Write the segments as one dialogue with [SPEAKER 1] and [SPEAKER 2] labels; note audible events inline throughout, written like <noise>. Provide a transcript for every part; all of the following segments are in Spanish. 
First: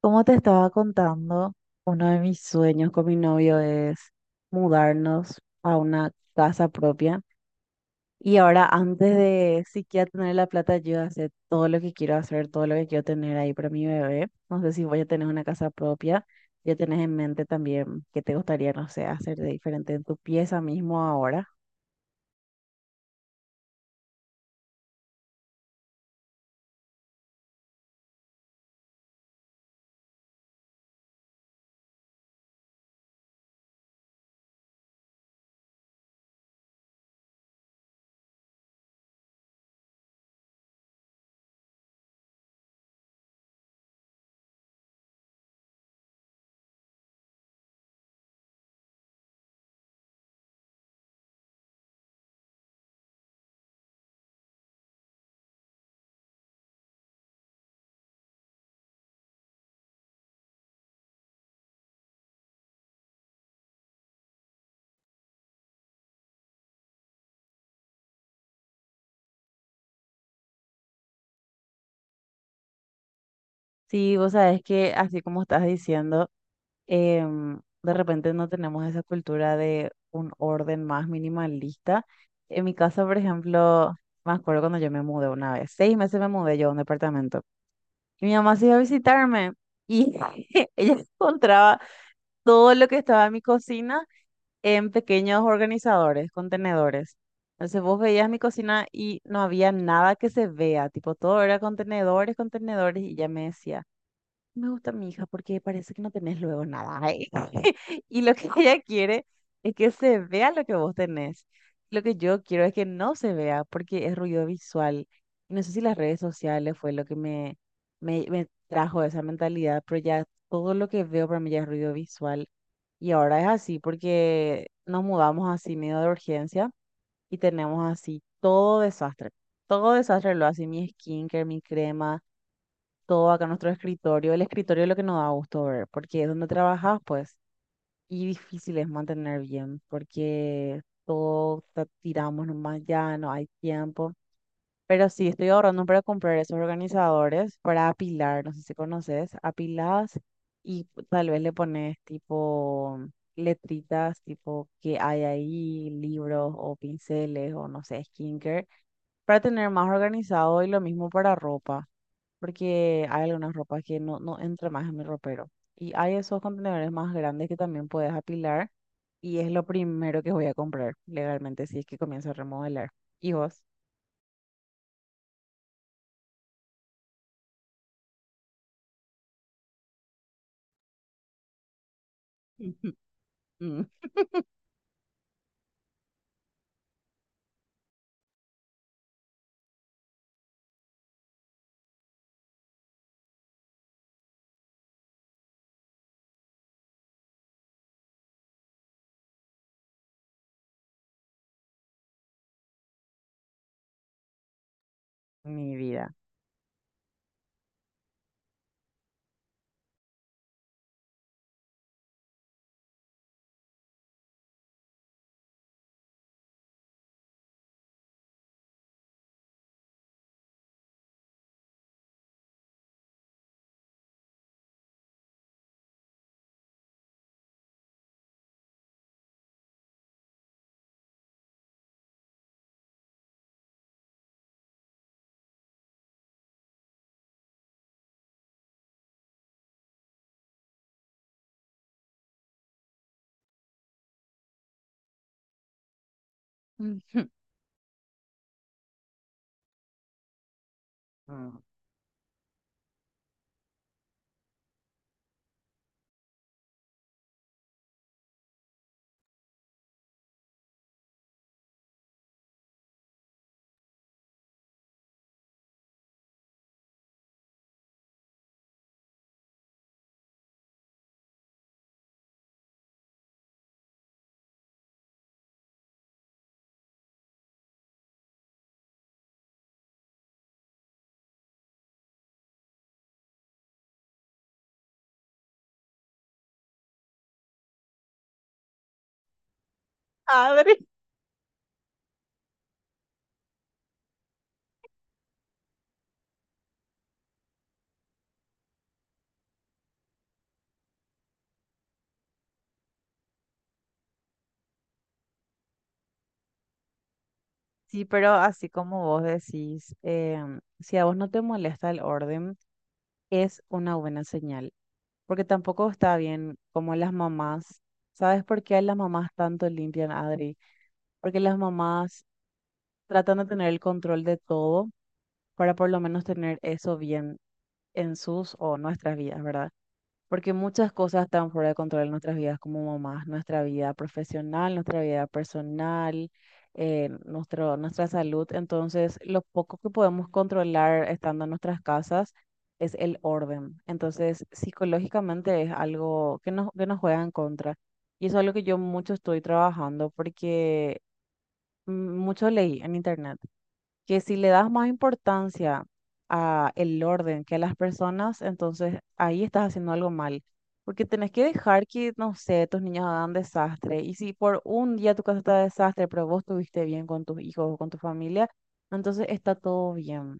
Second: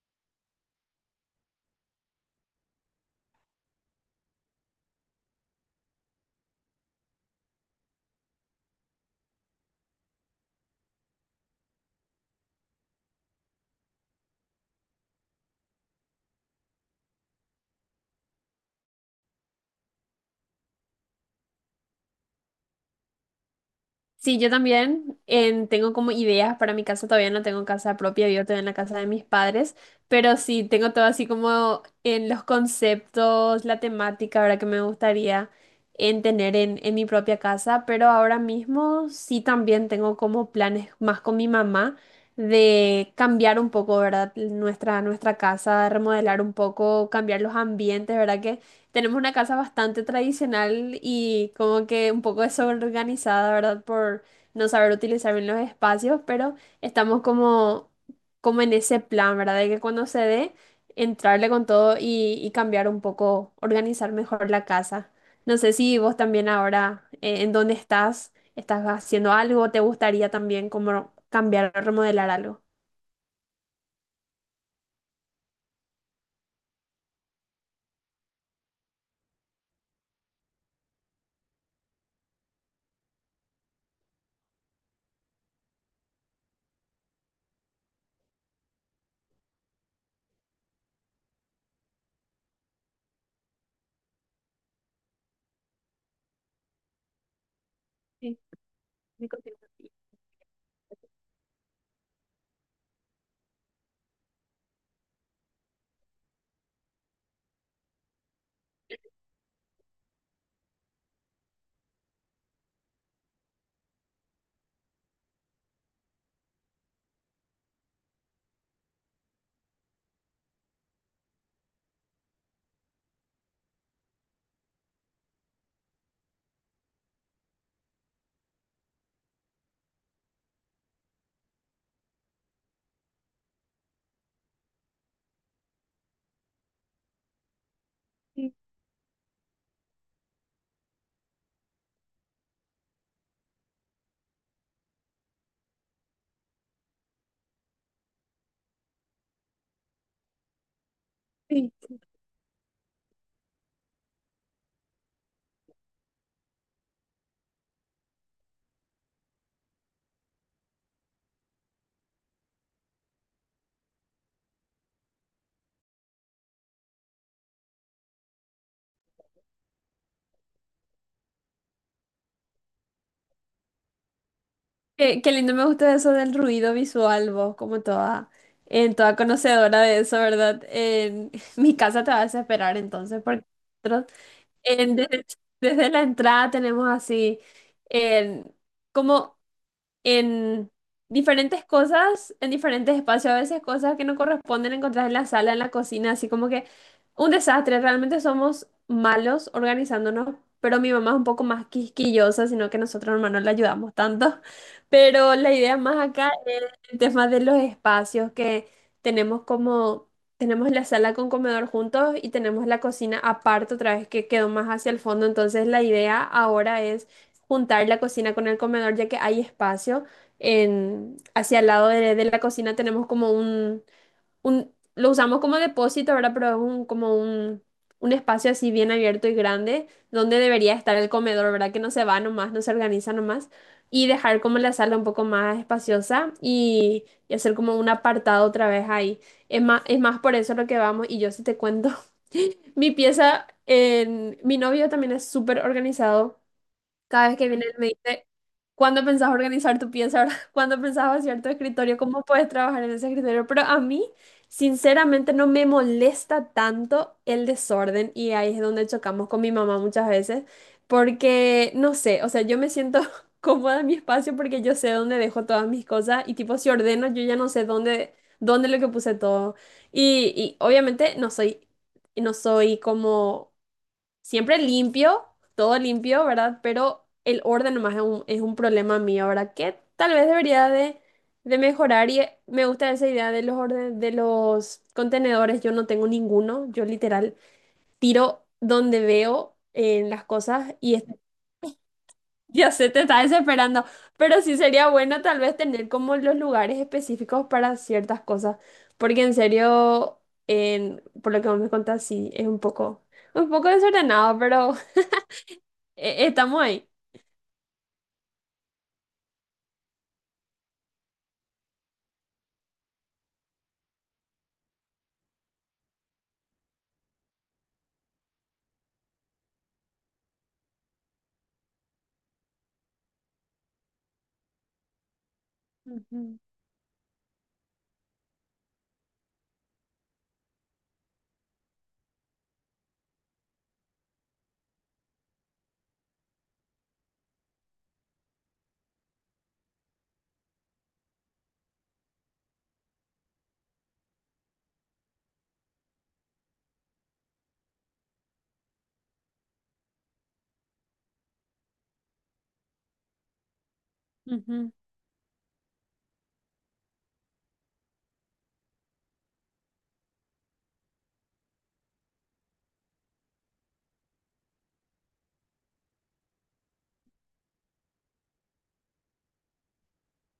[SPEAKER 1] Como te estaba contando, uno de mis sueños con mi novio es mudarnos a una casa propia. Y ahora, antes de siquiera tener la plata, yo hacer todo lo que quiero hacer, todo lo que quiero tener ahí para mi bebé. No sé si voy a tener una casa propia. Ya tenés en mente también qué te gustaría, no sé, hacer de diferente en tu pieza mismo ahora.
[SPEAKER 2] Sí, yo también tengo como ideas para mi casa, todavía no tengo casa propia, vivo todavía en la casa de mis padres, pero sí tengo todo así como en los conceptos, la temática, ¿verdad? Que me gustaría en tener en mi propia casa, pero ahora mismo sí también tengo como planes más con mi mamá de cambiar un poco, ¿verdad? Nuestra casa, remodelar un poco, cambiar los ambientes, ¿verdad? Tenemos una casa bastante tradicional y como que un poco desorganizada, ¿verdad? Por no saber utilizar bien los espacios, pero estamos como, como en ese plan, ¿verdad? De que cuando se dé, entrarle con todo y cambiar un poco, organizar mejor la casa. No sé si vos también ahora, en dónde estás, estás haciendo algo, te gustaría también como cambiar o remodelar algo.
[SPEAKER 1] Sí, vos sabés que así como estás diciendo. De repente no tenemos esa cultura de un orden más minimalista. En mi casa, por ejemplo, me acuerdo cuando yo me mudé una vez, 6 meses me mudé yo a un departamento y mi mamá se iba a visitarme y <laughs> ella encontraba todo lo que estaba en mi cocina en pequeños organizadores, contenedores. Entonces vos veías mi
[SPEAKER 2] Sí,
[SPEAKER 1] cocina y
[SPEAKER 2] me
[SPEAKER 1] no
[SPEAKER 2] contigo.
[SPEAKER 1] había nada que se vea, tipo todo era contenedores, contenedores y ella me decía. Me gusta mi hija porque parece que no tenés luego nada. Ay. <laughs> Y lo que ella quiere es que se vea lo que vos tenés. Lo que yo quiero es que no se vea porque es ruido visual. Y no sé si las redes sociales fue lo que me trajo esa mentalidad, pero ya todo lo que veo para mí ya es ruido visual. Y ahora es así porque nos mudamos así medio de urgencia y tenemos así todo desastre. Todo desastre lo hace mi skincare, mi crema todo acá en nuestro escritorio. El escritorio es lo que nos da gusto ver, porque es donde trabajas, pues, y
[SPEAKER 2] Sí.
[SPEAKER 1] difícil es mantener bien, porque todo tiramos nomás ya, no hay tiempo. Pero sí, estoy ahorrando para comprar esos organizadores para apilar, no sé si conoces, apiladas y tal vez le
[SPEAKER 2] Sí.
[SPEAKER 1] pones tipo letritas, tipo que hay ahí, libros o pinceles o no sé, skincare, para tener más organizado y lo mismo para ropa porque hay algunas ropas que no entra más en mi ropero. Y hay esos contenedores más grandes que también puedes apilar y es lo primero que voy a comprar legalmente si es que comienzo a remodelar. ¿Y vos?
[SPEAKER 2] Qué, qué lindo, me gusta eso del ruido visual, vos, como toda, en toda conocedora de eso, ¿verdad? En <laughs> mi casa te va a desesperar
[SPEAKER 1] <laughs>
[SPEAKER 2] entonces, porque
[SPEAKER 1] Mm,
[SPEAKER 2] nosotros en- desde, desde la entrada tenemos así, en, como en diferentes cosas, en diferentes espacios, a veces cosas que no corresponden encontrar en la sala, en la cocina, así como que un desastre, realmente somos malos organizándonos, pero mi mamá es un poco más quisquillosa, sino que nosotros hermanos no le ayudamos tanto, <laughs> pero la
[SPEAKER 1] mi
[SPEAKER 2] idea más
[SPEAKER 1] vida.
[SPEAKER 2] acá es el tema de los espacios que tenemos como... Tenemos la sala con comedor juntos y tenemos la cocina aparte otra vez que quedó más hacia el fondo. Entonces la idea ahora es juntar la cocina con el comedor, ya que hay espacio. En, hacia el lado de la cocina tenemos como un, lo usamos como depósito, ¿verdad? Pero es un, como un espacio así bien abierto y grande, donde debería estar el comedor, ¿verdad? Que no se va nomás, no se organiza nomás. Y dejar como la sala un poco más espaciosa y hacer como un apartado otra vez ahí. Es más por eso lo que vamos y yo sí te cuento. <laughs> Mi pieza, en, mi novio también es súper organizado.
[SPEAKER 1] <laughs>
[SPEAKER 2] Cada vez que viene él me dice, ¿cuándo pensás organizar tu pieza, ¿verdad? <laughs> ¿Cuándo pensás vaciar tu
[SPEAKER 1] Mm.
[SPEAKER 2] escritorio? ¿Cómo puedes trabajar en ese escritorio? Pero a mí, sinceramente, no me molesta tanto el desorden y ahí es donde chocamos con mi mamá muchas veces, porque, no sé, o sea, yo me siento <laughs> cómoda en mi espacio porque yo sé dónde dejo todas mis cosas y tipo, si ordeno, yo ya no sé dónde, dónde lo que puse todo. Y obviamente no soy, no soy como... Siempre limpio, todo limpio, ¿verdad? Pero el orden nomás es un problema mío, ¿verdad? Que tal vez debería de mejorar y me gusta esa idea de los orden, de los contenedores. Yo no tengo ninguno, yo literal tiro donde veo las cosas
[SPEAKER 1] Padre.
[SPEAKER 2] y es- <laughs> ya se te está desesperando. Pero sí sería bueno tal vez tener como los lugares específicos para ciertas cosas, porque en serio, en, por lo que vos me contás, sí, es un poco desordenado, pero... Estamos ahí.
[SPEAKER 1] Sí, pero así como vos decís, si a vos no te molesta el orden, es una buena señal, porque tampoco está bien como las mamás. ¿Sabes por qué las mamás tanto limpian, Adri? Porque las mamás tratan de tener el control de todo para por lo menos
[SPEAKER 2] Ujú.
[SPEAKER 1] tener eso bien en sus o nuestras vidas, ¿verdad? Porque muchas cosas están fuera de control en nuestras vidas como mamás, nuestra vida profesional, nuestra vida personal, nuestro, nuestra salud. Entonces, lo poco que podemos controlar estando en nuestras casas es el orden. Entonces, psicológicamente es algo que que nos juega en contra. Y eso es algo que yo mucho estoy trabajando porque mm, mucho leí en internet que si le das
[SPEAKER 2] Ujú.
[SPEAKER 1] más importancia a el orden que a las personas, entonces ahí estás haciendo algo mal. Porque tenés que dejar que, no sé, tus niños hagan desastre. Y si por un día tu casa está de desastre, pero vos estuviste bien con tus hijos o con tu familia, entonces está todo bien.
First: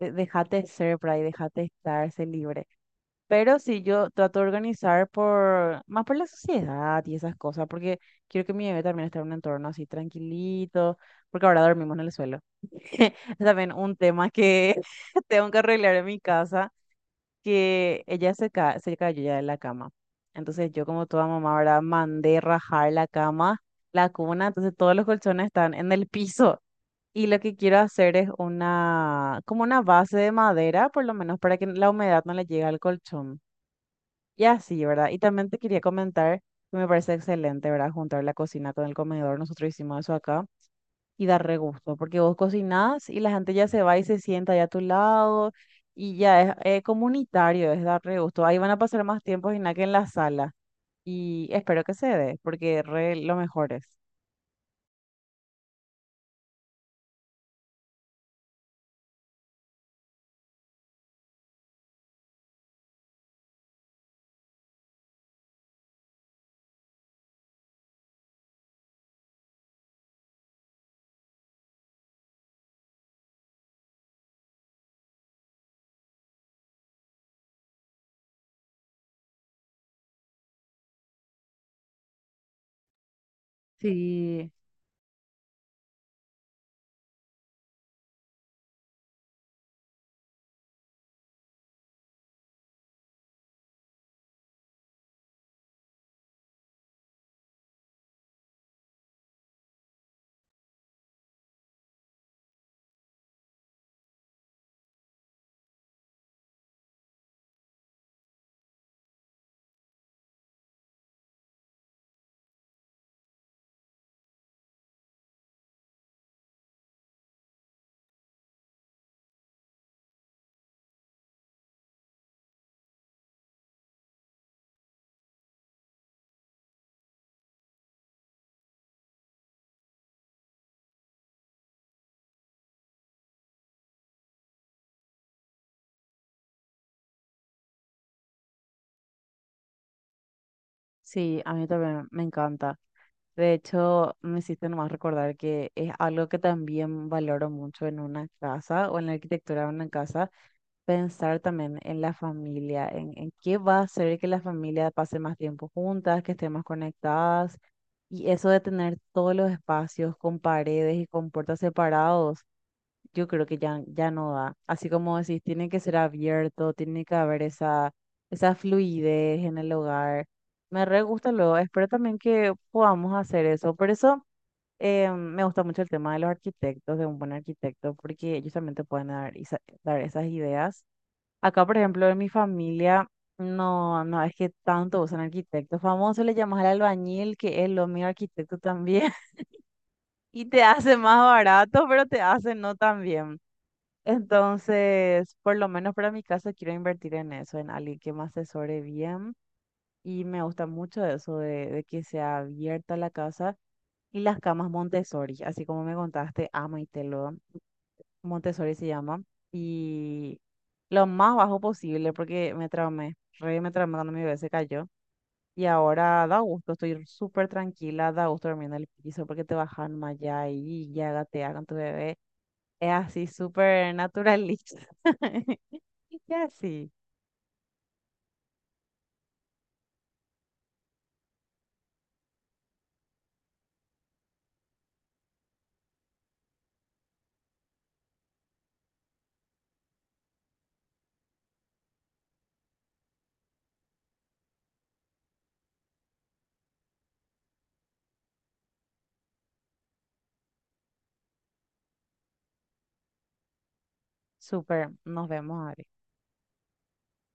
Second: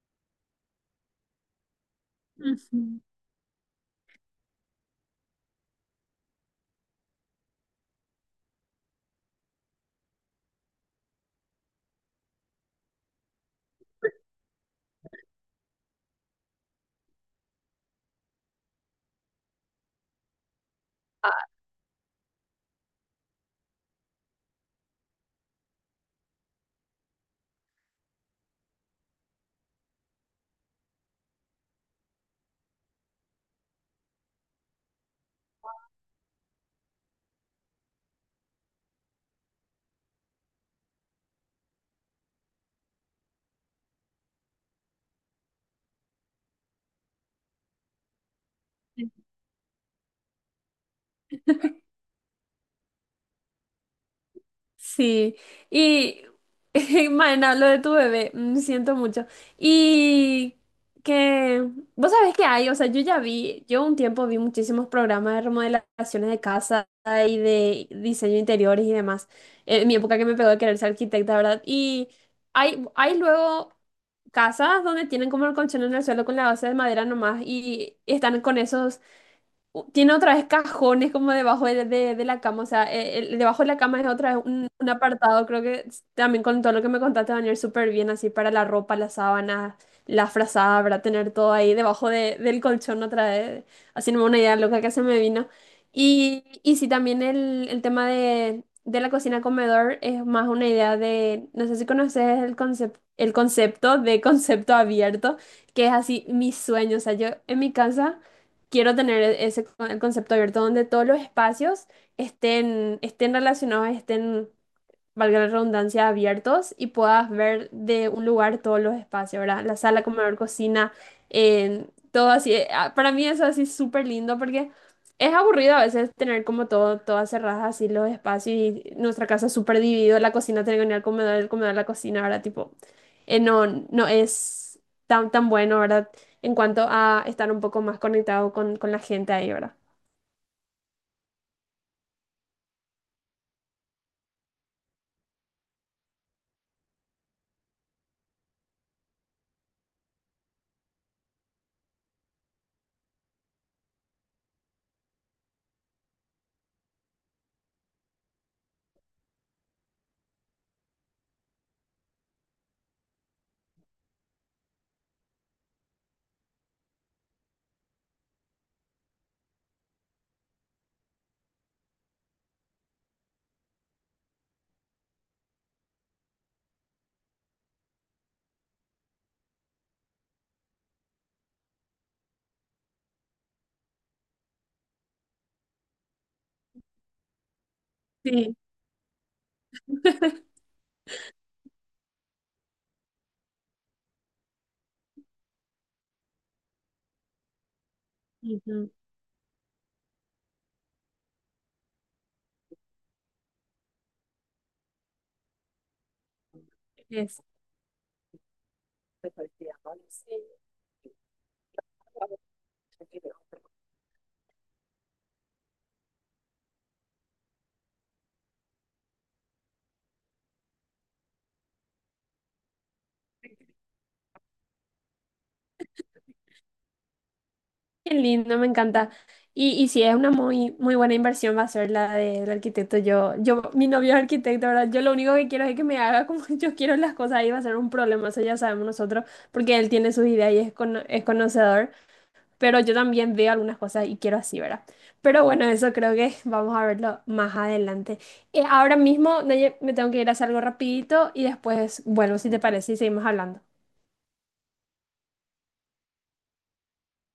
[SPEAKER 1] Déjate ser por ahí, déjate estar, sé libre.
[SPEAKER 2] Ujú.
[SPEAKER 1] Pero si yo trato de organizar más por la sociedad y esas cosas, porque quiero que mi bebé también esté en un entorno así tranquilito, porque ahora dormimos en el suelo. <laughs> También un tema que <laughs> tengo que arreglar en mi casa, que ella se cayó ya de la cama. Entonces yo como toda mamá, ¿verdad? Mandé rajar la cama, la cuna, entonces todos los colchones están en el piso. Y lo que quiero hacer es una, como una base de madera, por lo menos para que la humedad no le llegue al colchón. Y así, ¿verdad? Y también te quería comentar que me parece excelente, ¿verdad? Juntar la cocina con el comedor. Nosotros hicimos eso acá y da re gusto, porque vos cocinás y la gente ya se va y se sienta allá a tu lado y ya es, comunitario, es dar re gusto. Ahí van a pasar más tiempos y nada que en la sala y espero que se dé, porque re lo mejor es.
[SPEAKER 2] Sí. Y, <laughs> Maena, lo de tu bebé, siento mucho. Y que, vos sabés que hay, o sea, yo ya vi, yo un tiempo vi muchísimos programas de remodelaciones de casa y de diseño de interiores y demás. En mi época que me pegó de querer ser arquitecta, ¿verdad? Y hay luego casas donde tienen como el colchón en el suelo con la base de madera nomás y están con esos u- Tiene otra vez cajones como debajo de la cama, o sea, el- debajo de la cama es otra vez
[SPEAKER 1] Sí,
[SPEAKER 2] un apartado, creo que s- también con todo lo que me contaste van a ir súper bien, así para la ropa, las sábanas, la frazada, para tener todo ahí debajo de- del colchón otra vez, haciéndome una idea loca que se me vino. Y sí, también el tema de la cocina-comedor es más una idea de, no sé si conoces el concepto de <laughs> concepto abierto, que es así mi sueño, o sea, yo en mi casa quiero tener ese el concepto abierto donde todos los espacios estén relacionados, estén valga la redundancia, abiertos y puedas ver de un lugar todos los espacios, ¿verdad? La sala, comedor, cocina, en todo así. Para mí eso así súper lindo porque es aburrido a veces tener como todo, todas cerradas así los espacios y nuestra casa súper dividida, la cocina tiene que venir al comedor, el comedor a la cocina, ¿verdad? Tipo, no, no es tan, tan bueno, ¿verdad? En cuanto a estar un poco más conectado con la gente ahí, ¿verdad?
[SPEAKER 1] sí, a mí también me encanta. De hecho, me hiciste nomás recordar que es algo que también valoro mucho en una casa o en la arquitectura de una casa pensar también en la familia, en qué va a hacer que la familia pase más tiempo juntas, que estén más conectadas. Y eso de tener todos los espacios con paredes y con puertas separados, yo creo que ya no da. Así como decís, tiene que ser abierto, tiene que haber esa fluidez en el hogar. Me re gusta luego, espero también que podamos hacer eso. Por eso me gusta mucho el tema de los arquitectos, de un buen arquitecto, porque ellos también te pueden dar esas ideas. Acá, por ejemplo, en mi familia, no es que tanto usan arquitectos. Famoso le llamas al albañil, que es lo mío
[SPEAKER 2] Sí.
[SPEAKER 1] arquitecto también, <laughs> y te
[SPEAKER 2] <laughs>
[SPEAKER 1] hace más barato, pero te hace no tan bien. Entonces, por lo menos para mi caso, quiero invertir en eso, en alguien que me asesore
[SPEAKER 2] Ujú.
[SPEAKER 1] bien. Y me gusta mucho eso de que sea abierta la casa y las camas Montessori, así como me contaste, amo y te lo.
[SPEAKER 2] Es.
[SPEAKER 1] Montessori se llama, y lo más bajo posible porque me traumé, re me traumé cuando mi bebé se cayó. Y ahora da gusto, estoy súper tranquila, da gusto dormir en el piso porque te bajan más allá y ya gatea con tu bebé. Es así, súper naturalista. <laughs> Y así,
[SPEAKER 2] Qué lindo, me encanta. Y sí, es una muy, muy buena inversión, va a ser la del arquitecto. Yo, mi novio es arquitecto, ¿verdad? Yo lo único que quiero es que me haga como <laughs> yo quiero las cosas y va a ser un problema, eso ya sabemos nosotros, porque él tiene sus ideas y es, cono- es conocedor, pero yo también veo algunas cosas y quiero así, ¿verdad? Pero bueno, eso creo que <laughs> vamos a verlo más adelante. Ahora mismo, Naye, me tengo que ir a hacer algo rapidito y después, bueno, si te parece, y seguimos hablando.
[SPEAKER 1] súper, nos vemos, Ari.